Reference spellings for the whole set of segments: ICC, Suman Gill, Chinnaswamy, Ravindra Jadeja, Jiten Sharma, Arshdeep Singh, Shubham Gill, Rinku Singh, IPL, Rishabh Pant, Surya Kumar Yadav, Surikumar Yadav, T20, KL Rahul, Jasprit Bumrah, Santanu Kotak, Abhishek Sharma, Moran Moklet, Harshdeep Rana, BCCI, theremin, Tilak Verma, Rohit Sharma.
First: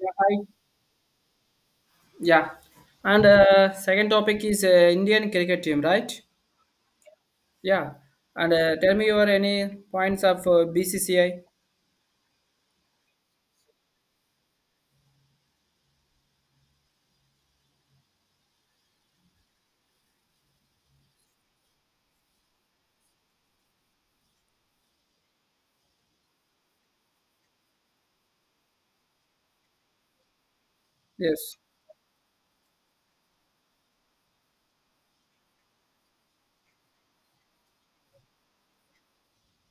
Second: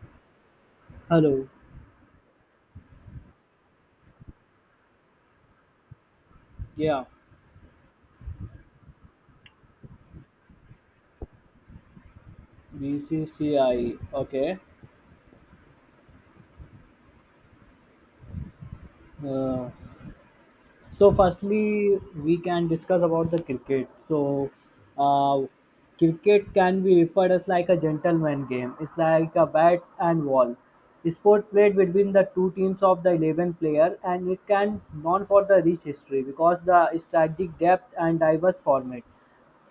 Yeah, hi. Hello. Yeah. And second topic is Indian cricket team, right? Yeah. Yeah. And tell me your any points of BCCI? BCCI. Okay. Uh, So, firstly, we can discuss about the cricket. So, uh, cricket can be referred as like a gentleman game. It's like a bat and ball. The sport Yes. played between the two teams of the 11 player and it can known for the rich history because the strategic depth and diverse format.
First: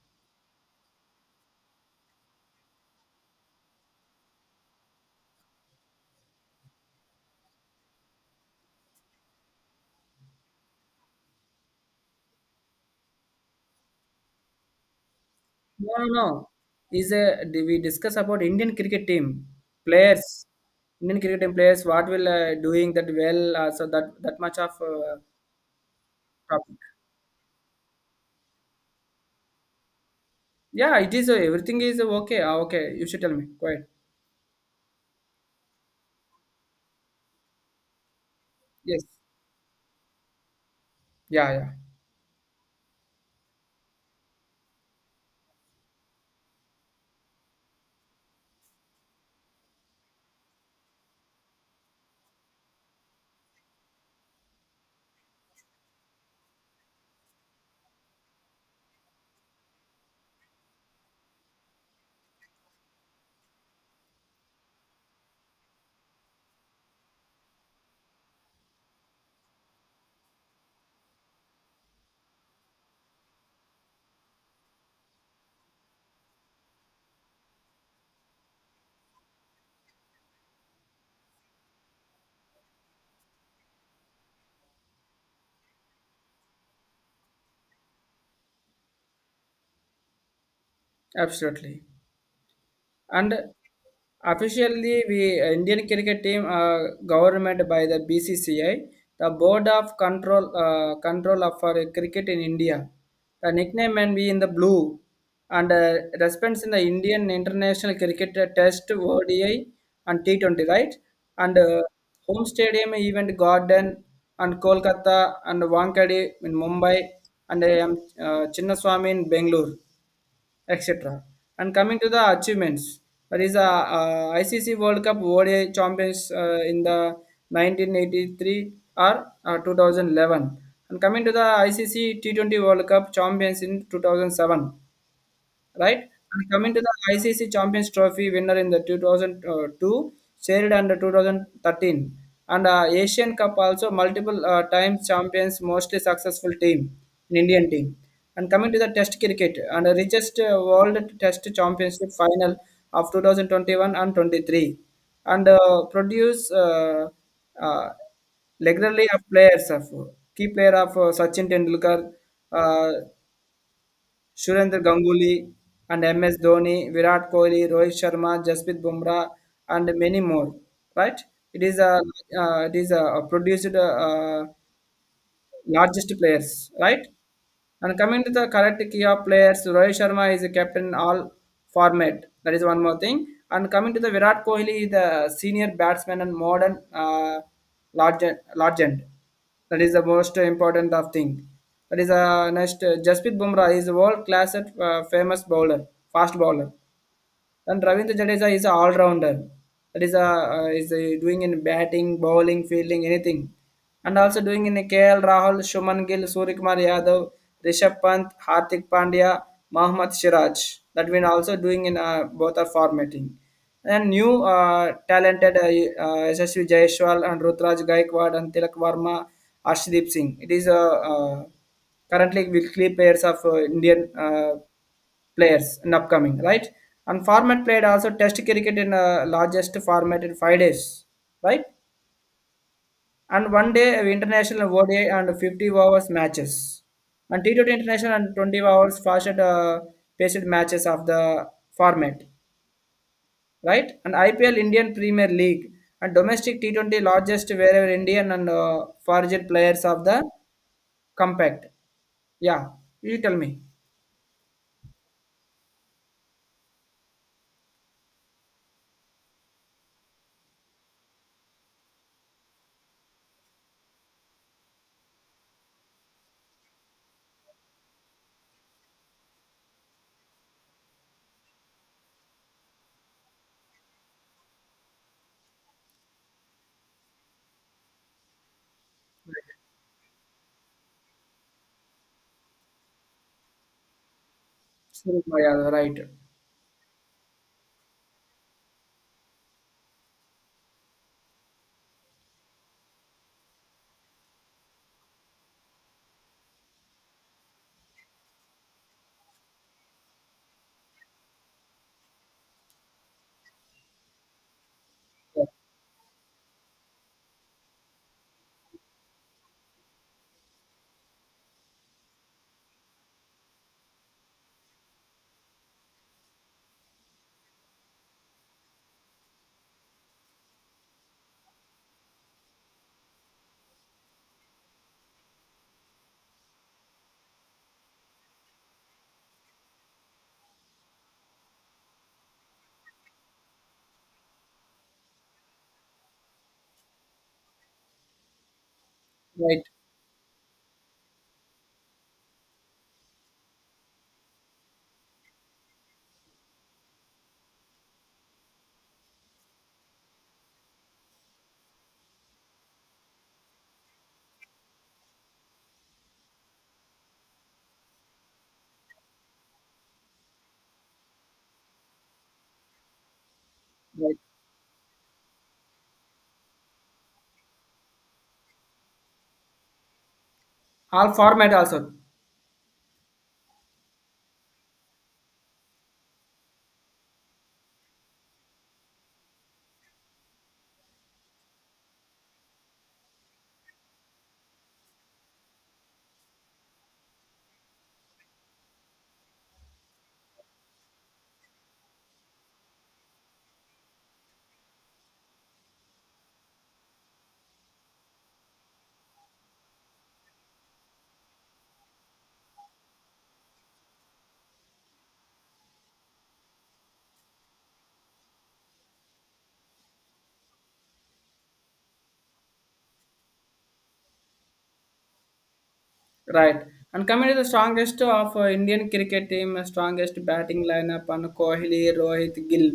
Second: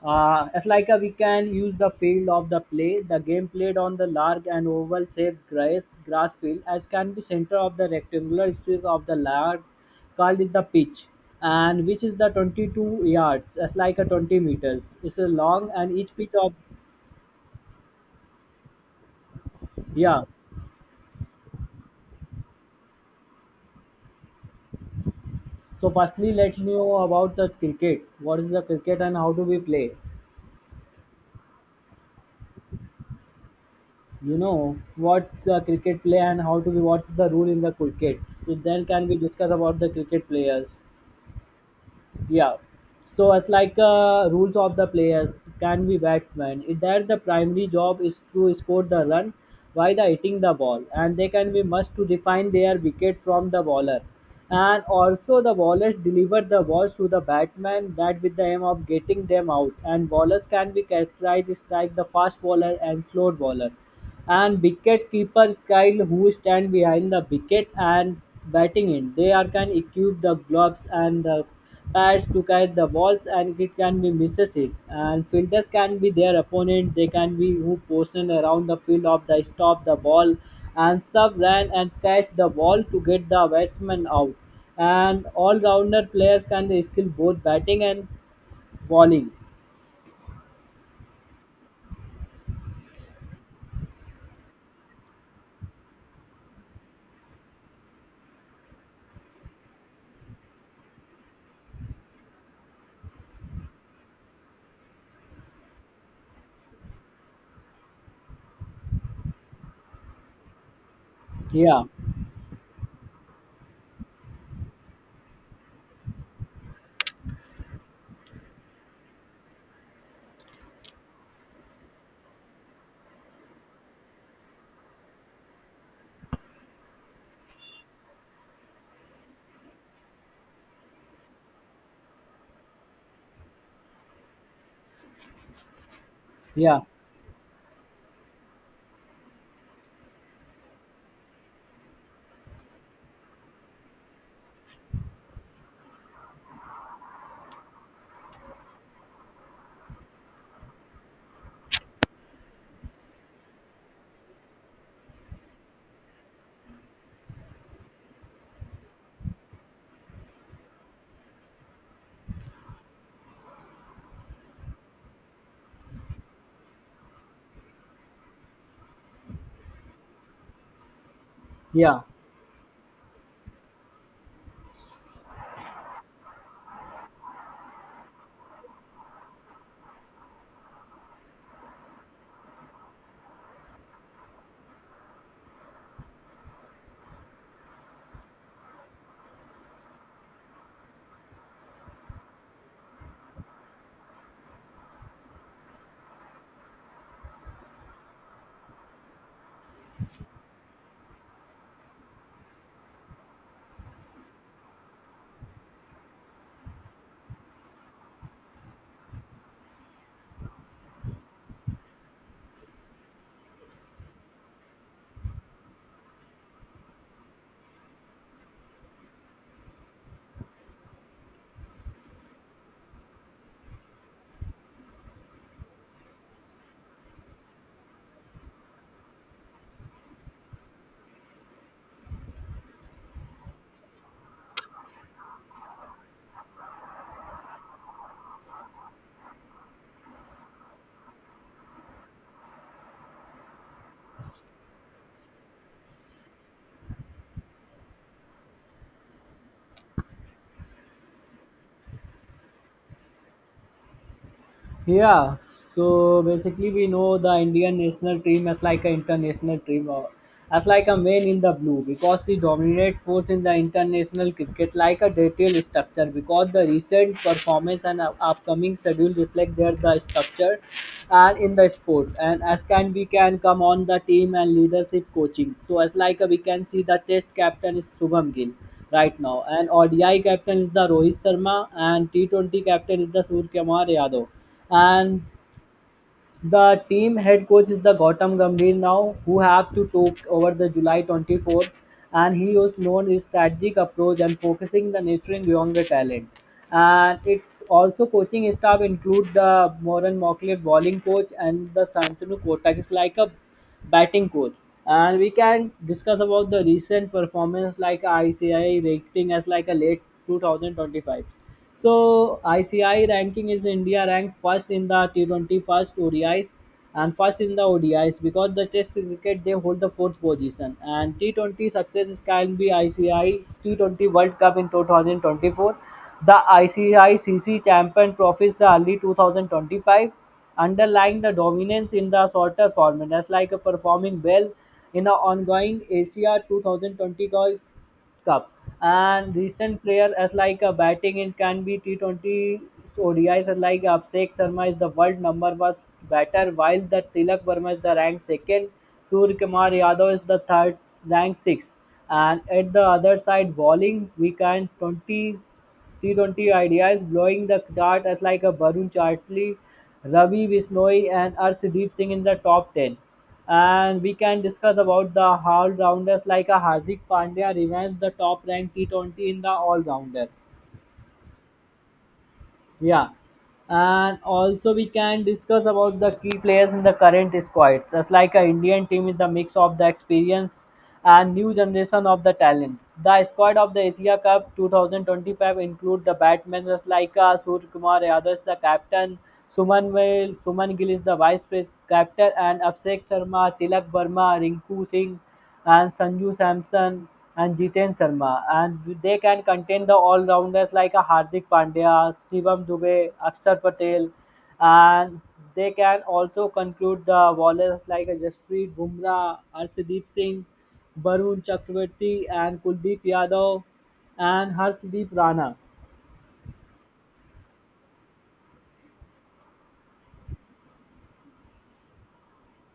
As like a, we can use the field of the play, the game played on the large and oval shaped grass field as can be center of the rectangular strip of the large called is the pitch, and which is the 22 yards. That's like a 20 meters. It's a long No, and no, each pitch no. of Is Do we discuss about Indian cricket team yeah. players? Indian cricket team players. What will doing that well? So that much of So firstly, let me topic. know about the cricket. What is the cricket and how do we play? Yeah, it is. Everything is okay. Ah, okay. You should tell me. Go ahead. You know what the cricket play and how to be what the rule in the cricket. So then Yes. can we discuss about the cricket players? Yeah. Yeah. Yeah. So as like rules of the players can be batsman. If their the primary job is to score the run by the hitting the ball, and they can be must to define their wicket from the bowler, and also the bowlers deliver the balls to the batsman that with the aim of getting them out. And bowlers can be characterized as like the fast bowler and slow bowler and wicket keepers Kyle who stand behind the wicket and batting in. They are can equip the gloves and the pads to catch the balls and it can be misses it. And fielders can be their opponent. They can be who position around the field of the stop the ball and sub ran and catch the ball to get the batsman out. And all rounder players can skill both batting and bowling. Absolutely. And officially, we Indian cricket team are government by the BCCI, the Board of Control Control of for Cricket in India. The nickname and be in the blue, and response in the Indian International Cricket Test ODI and T20, right? And Yeah, home stadium event Garden and Kolkata and Wankhede in Mumbai and Chinnaswamy in Bangalore etc. And coming to the achievements, that is a ICC World Cup ODI champions in the 1983 or 2011. And coming to the ICC T20 World Cup champions in 2007, right? And coming yeah, to the ICC Champions Trophy winner in the 2002, shared under 2013, and Asian Cup also multiple times champions, mostly successful team in Indian team. And coming to the Test cricket and the richest World Test Championship final of 2021 and 23, and produce uh, regularly of players of key player of Sachin Tendulkar. Uh, Surendra Ganguly and MS Dhoni, Virat Kohli, Rohit Sharma, Jasprit Bumrah, and many more. Right? It is a yeah. it is a produced largest players, right? And coming to the correct key of players, Rohit Sharma is a captain all format. That is one more thing. And coming to the Virat Kohli, the senior batsman and modern legend. That is the most important of thing. That is next. Jasprit Bumrah is world class at famous bowler, fast bowler. And Ravindra Jadeja is an all-rounder. That is a doing in batting, bowling, fielding, anything, and also doing in KL Rahul, Shuman Gill, Surikumar Yadav, Rishabh Pant, Hardik Pandya, Mohammad Siraj. That we are also doing in both are formatting. And new talented SSV Jaiswal and Rutraj Gaikwad and Tilak Varma, Arshdeep Singh. It is currently will three players of Indian players in upcoming, right? And format played also Test cricket in largest format in 5 days, right? And one day international ODI and 50 overs matches, and T20 international and 20 overs fastest paced matches of the format, right? And IPL Indian Premier League and domestic T20 largest wherever Indian and foreign players of the compact. Yeah, you tell me. Yeah, so basically we know the Indian national team as like an international team, or as like a man in the blue, because the dominate force in the international cricket like a detailed structure. Because the recent performance and upcoming schedule reflect their the structure and in the sport, and as can we can come on the team and leadership coaching. So as like a, we can see the Test captain is Shubham Gill right now, and ODI captain is the Rohit Sharma, and T20 captain is the Surya Kumar Yadav, Surya and Yadav, right. the team head coach is the Gautam Gambhir now, who have to took over the July 24th, and he was known his strategic approach and focusing the nurturing younger talent. And it's also coaching staff include the Moran Moklet bowling coach and the Santanu Kotak is like a batting coach. And we Yeah, can discuss about the recent performance like ICI rating as like a late 2025. So ICI ranking is India ranked first in the t 20, first ODIs, and first in the ODIs because the Test cricket they hold the fourth position. And T20 success can be ICI T20 World Cup in 2024, the ICI CC Champion Trophies the early 2025, underlying the dominance in the shorter format. That's like a performing well in the ongoing Asia 2020 golf Cup and right, recent player as like a batting in can be T20 ODIs as like Abhishek Sharma is the world number was batter while the Tilak Verma is the ranked second, Surya Kumar Yadav is the third ranked sixth. And at the other side bowling we can 20 T20 ideas blowing the chart as like a Barun Chartley, Ravi Bishnoi and Arshdeep Singh in the top 10, and we right. can discuss about the all rounders like a Hardik Pandya remains the top ranked T20 in the all rounder. All format also. Yeah, and also we can discuss about the key players in the current squad. Just like a Indian team is the mix of the experience and new generation of the talent. The squad of the Asia Cup 2025 include the batsmen just like Surya Kumar Yadav is the captain, Suman Vail, Suman Gill is the vice captain, and Abhishek Sharma, Tilak Verma, Rinku Singh and Sanju Samson and Jiten Sharma, and they can contain the all-rounders like a Hardik Pandya, Shivam Dubey, Akshar Patel, and they can also conclude the bowlers like a Jasprit Bumrah, Arshdeep Singh, Varun Chakravarti, and Kuldeep Yadav, and Harshdeep Rana. Right. And coming to the strongest of Indian cricket team, strongest batting lineup and Kohli, Rohit, Gill,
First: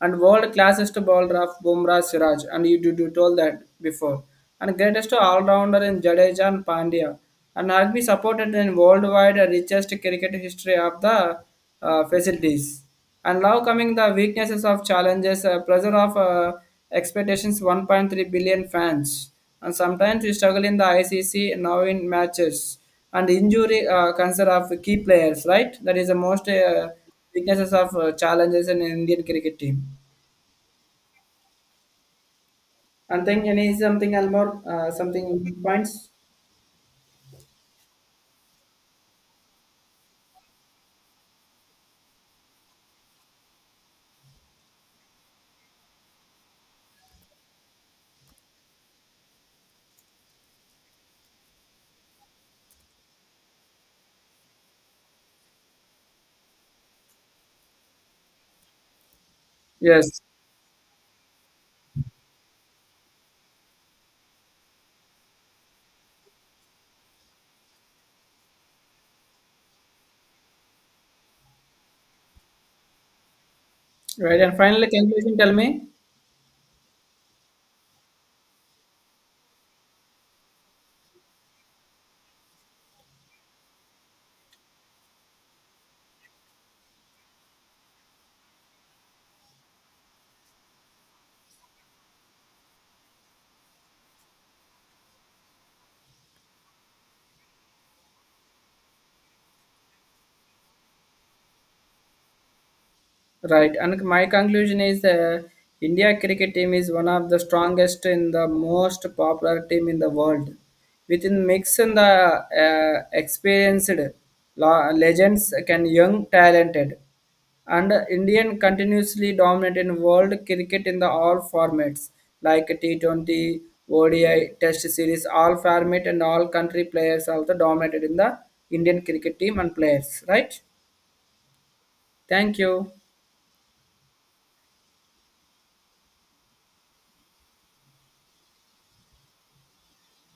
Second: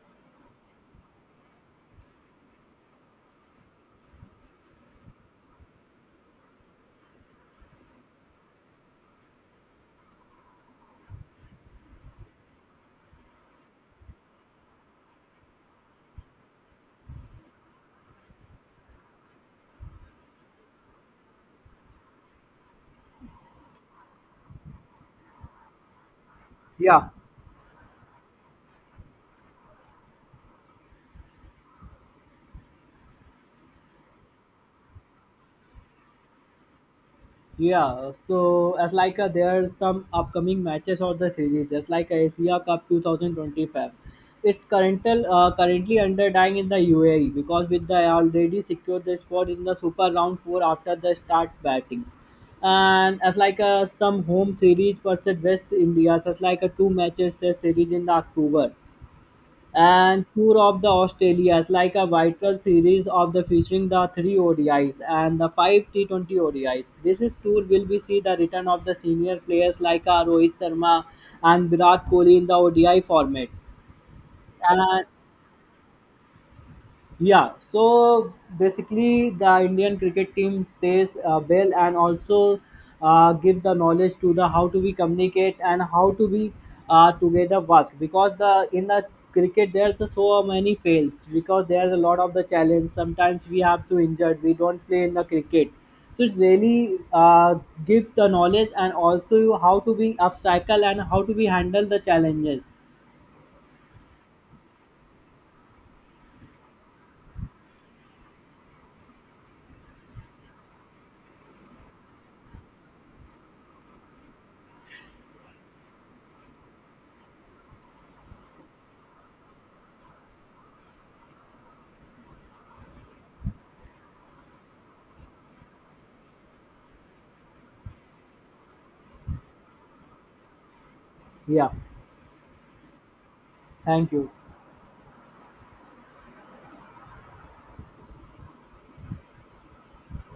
and world classest bowler of Bumrah, Siraj, and you told that before. And greatest all-rounder in Jadeja and Pandya, and has been supported in worldwide richest cricket history of the facilities. And now coming the weaknesses of challenges, pressure of expectations, 1.3 billion fans and sometimes we struggle in the ICC now in matches and injury concern of key players, right? That is the most Yeah. weaknesses of challenges in Indian cricket team and think any something else more something points. Yeah, so as like there are some upcoming matches of the series, just like Asia Cup 2025. It's currently underdying in the UAE because with the already secured the spot in the Super Round Four after the start batting, and as like some home series versus West India, such like two matches the series in the October Yes. and Tour of the Australias, like a vital series of the featuring the three ODIs and the five T20 ODIs. This is tour will we see the return of the senior players like Rohit Sharma and Virat Kohli in the ODI format. Right. And finally, And conclusion, tell me. yeah, so basically, the Indian cricket team plays well and also give the knowledge to the how to we communicate and how to we together work because the in the cricket there's a so many fails because there's a lot of the challenge. Sometimes we have to injured. We don't play in the cricket, so it's really give the knowledge and also how to be upcycle and how to be handle the challenges. Right, and my conclusion is India cricket team is one of the strongest and the most popular team in the world. Within mixing the experienced legends can young talented, and Indian continuously dominate in world cricket in the all formats like T20, ODI, Test series, all format and all country players also dominated in the Indian cricket team and players. Right? Yeah, Thank you. thank you.